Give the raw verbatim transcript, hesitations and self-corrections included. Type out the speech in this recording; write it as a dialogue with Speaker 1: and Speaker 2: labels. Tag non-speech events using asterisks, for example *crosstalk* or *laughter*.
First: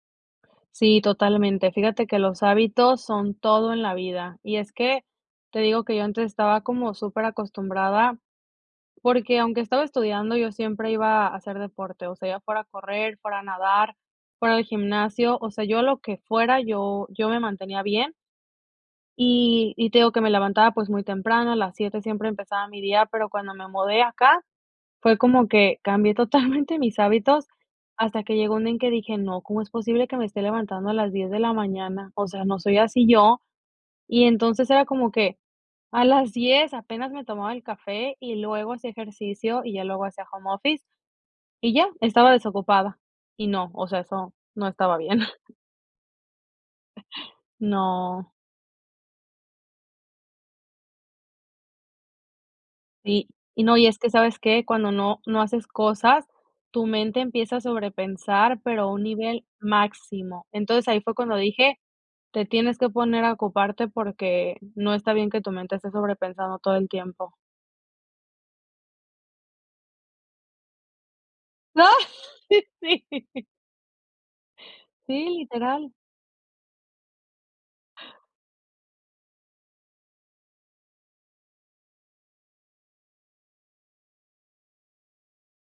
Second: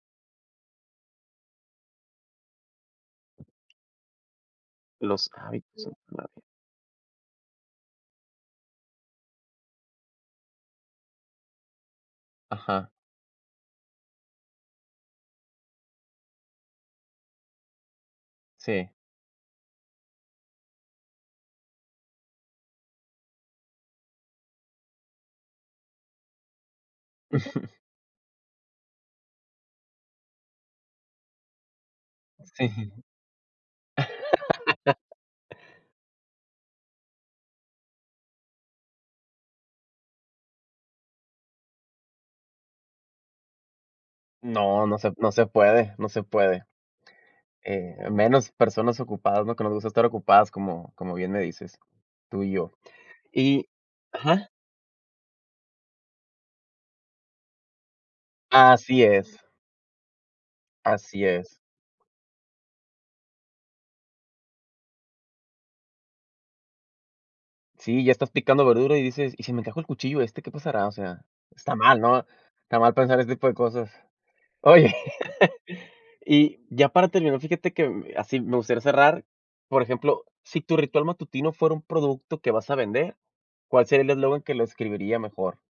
Speaker 1: Sí, totalmente, fíjate que los hábitos son todo en la vida, y es que,
Speaker 2: Los
Speaker 1: te
Speaker 2: hábitos,
Speaker 1: digo
Speaker 2: son
Speaker 1: que yo antes
Speaker 2: clave.
Speaker 1: estaba como superacostumbrada porque, aunque estaba estudiando, yo siempre iba a hacer deporte, o sea, ya fuera
Speaker 2: Ajá.
Speaker 1: correr, fuera nadar, fuera el gimnasio, o sea, yo a lo que fuera, yo yo me mantenía bien.
Speaker 2: Sí.
Speaker 1: Y y te digo que me levantaba pues muy temprano, a las siete siempre empezaba mi día, pero cuando me mudé acá, fue como que cambié totalmente mis hábitos
Speaker 2: *chuckles*
Speaker 1: hasta que llegó un día en que dije: "No, ¿cómo es posible que me esté levantando a las diez de la mañana?", o sea, no
Speaker 2: Sí.
Speaker 1: soy así yo, y entonces era
Speaker 2: *laughs*
Speaker 1: como que, a las diez apenas me tomaba el café y luego hacía ejercicio y ya luego hacía home office y ya, estaba desocupada y no, o sea, eso no
Speaker 2: No,
Speaker 1: estaba
Speaker 2: no se
Speaker 1: bien.
Speaker 2: no se
Speaker 1: *giggles*
Speaker 2: puede, no se puede, eh,
Speaker 1: No.
Speaker 2: menos personas ocupadas, ¿no?, que nos gusta estar ocupadas como como bien me dices, tú y yo
Speaker 1: Sí, y
Speaker 2: y
Speaker 1: no, y es que, ¿sabes
Speaker 2: ¿ajá?
Speaker 1: qué?, cuando no no haces cosas, tu mente empieza a sobrepensar, pero a un
Speaker 2: Así es.
Speaker 1: nivel máximo. Entonces, ahí fue
Speaker 2: Así
Speaker 1: cuando
Speaker 2: es.
Speaker 1: dije: "Te tienes que poner a ocuparte porque no está bien que tu mente esté sobrepensando todo el tiempo".
Speaker 2: Sí, ya estás picando verdura y dices: "Y si me encajo el cuchillo este, ¿qué pasará?", o sea, está mal, ¿no?,
Speaker 1: *laughs*
Speaker 2: está mal
Speaker 1: Sí.
Speaker 2: pensar este tipo de cosas. Oye,
Speaker 1: Sí, literal.
Speaker 2: *laughs* y ya para terminar, fíjate que así me gustaría cerrar, por ejemplo, si tu ritual matutino fuera un producto que vas a vender, ¿cuál sería el eslogan que lo describiría mejor?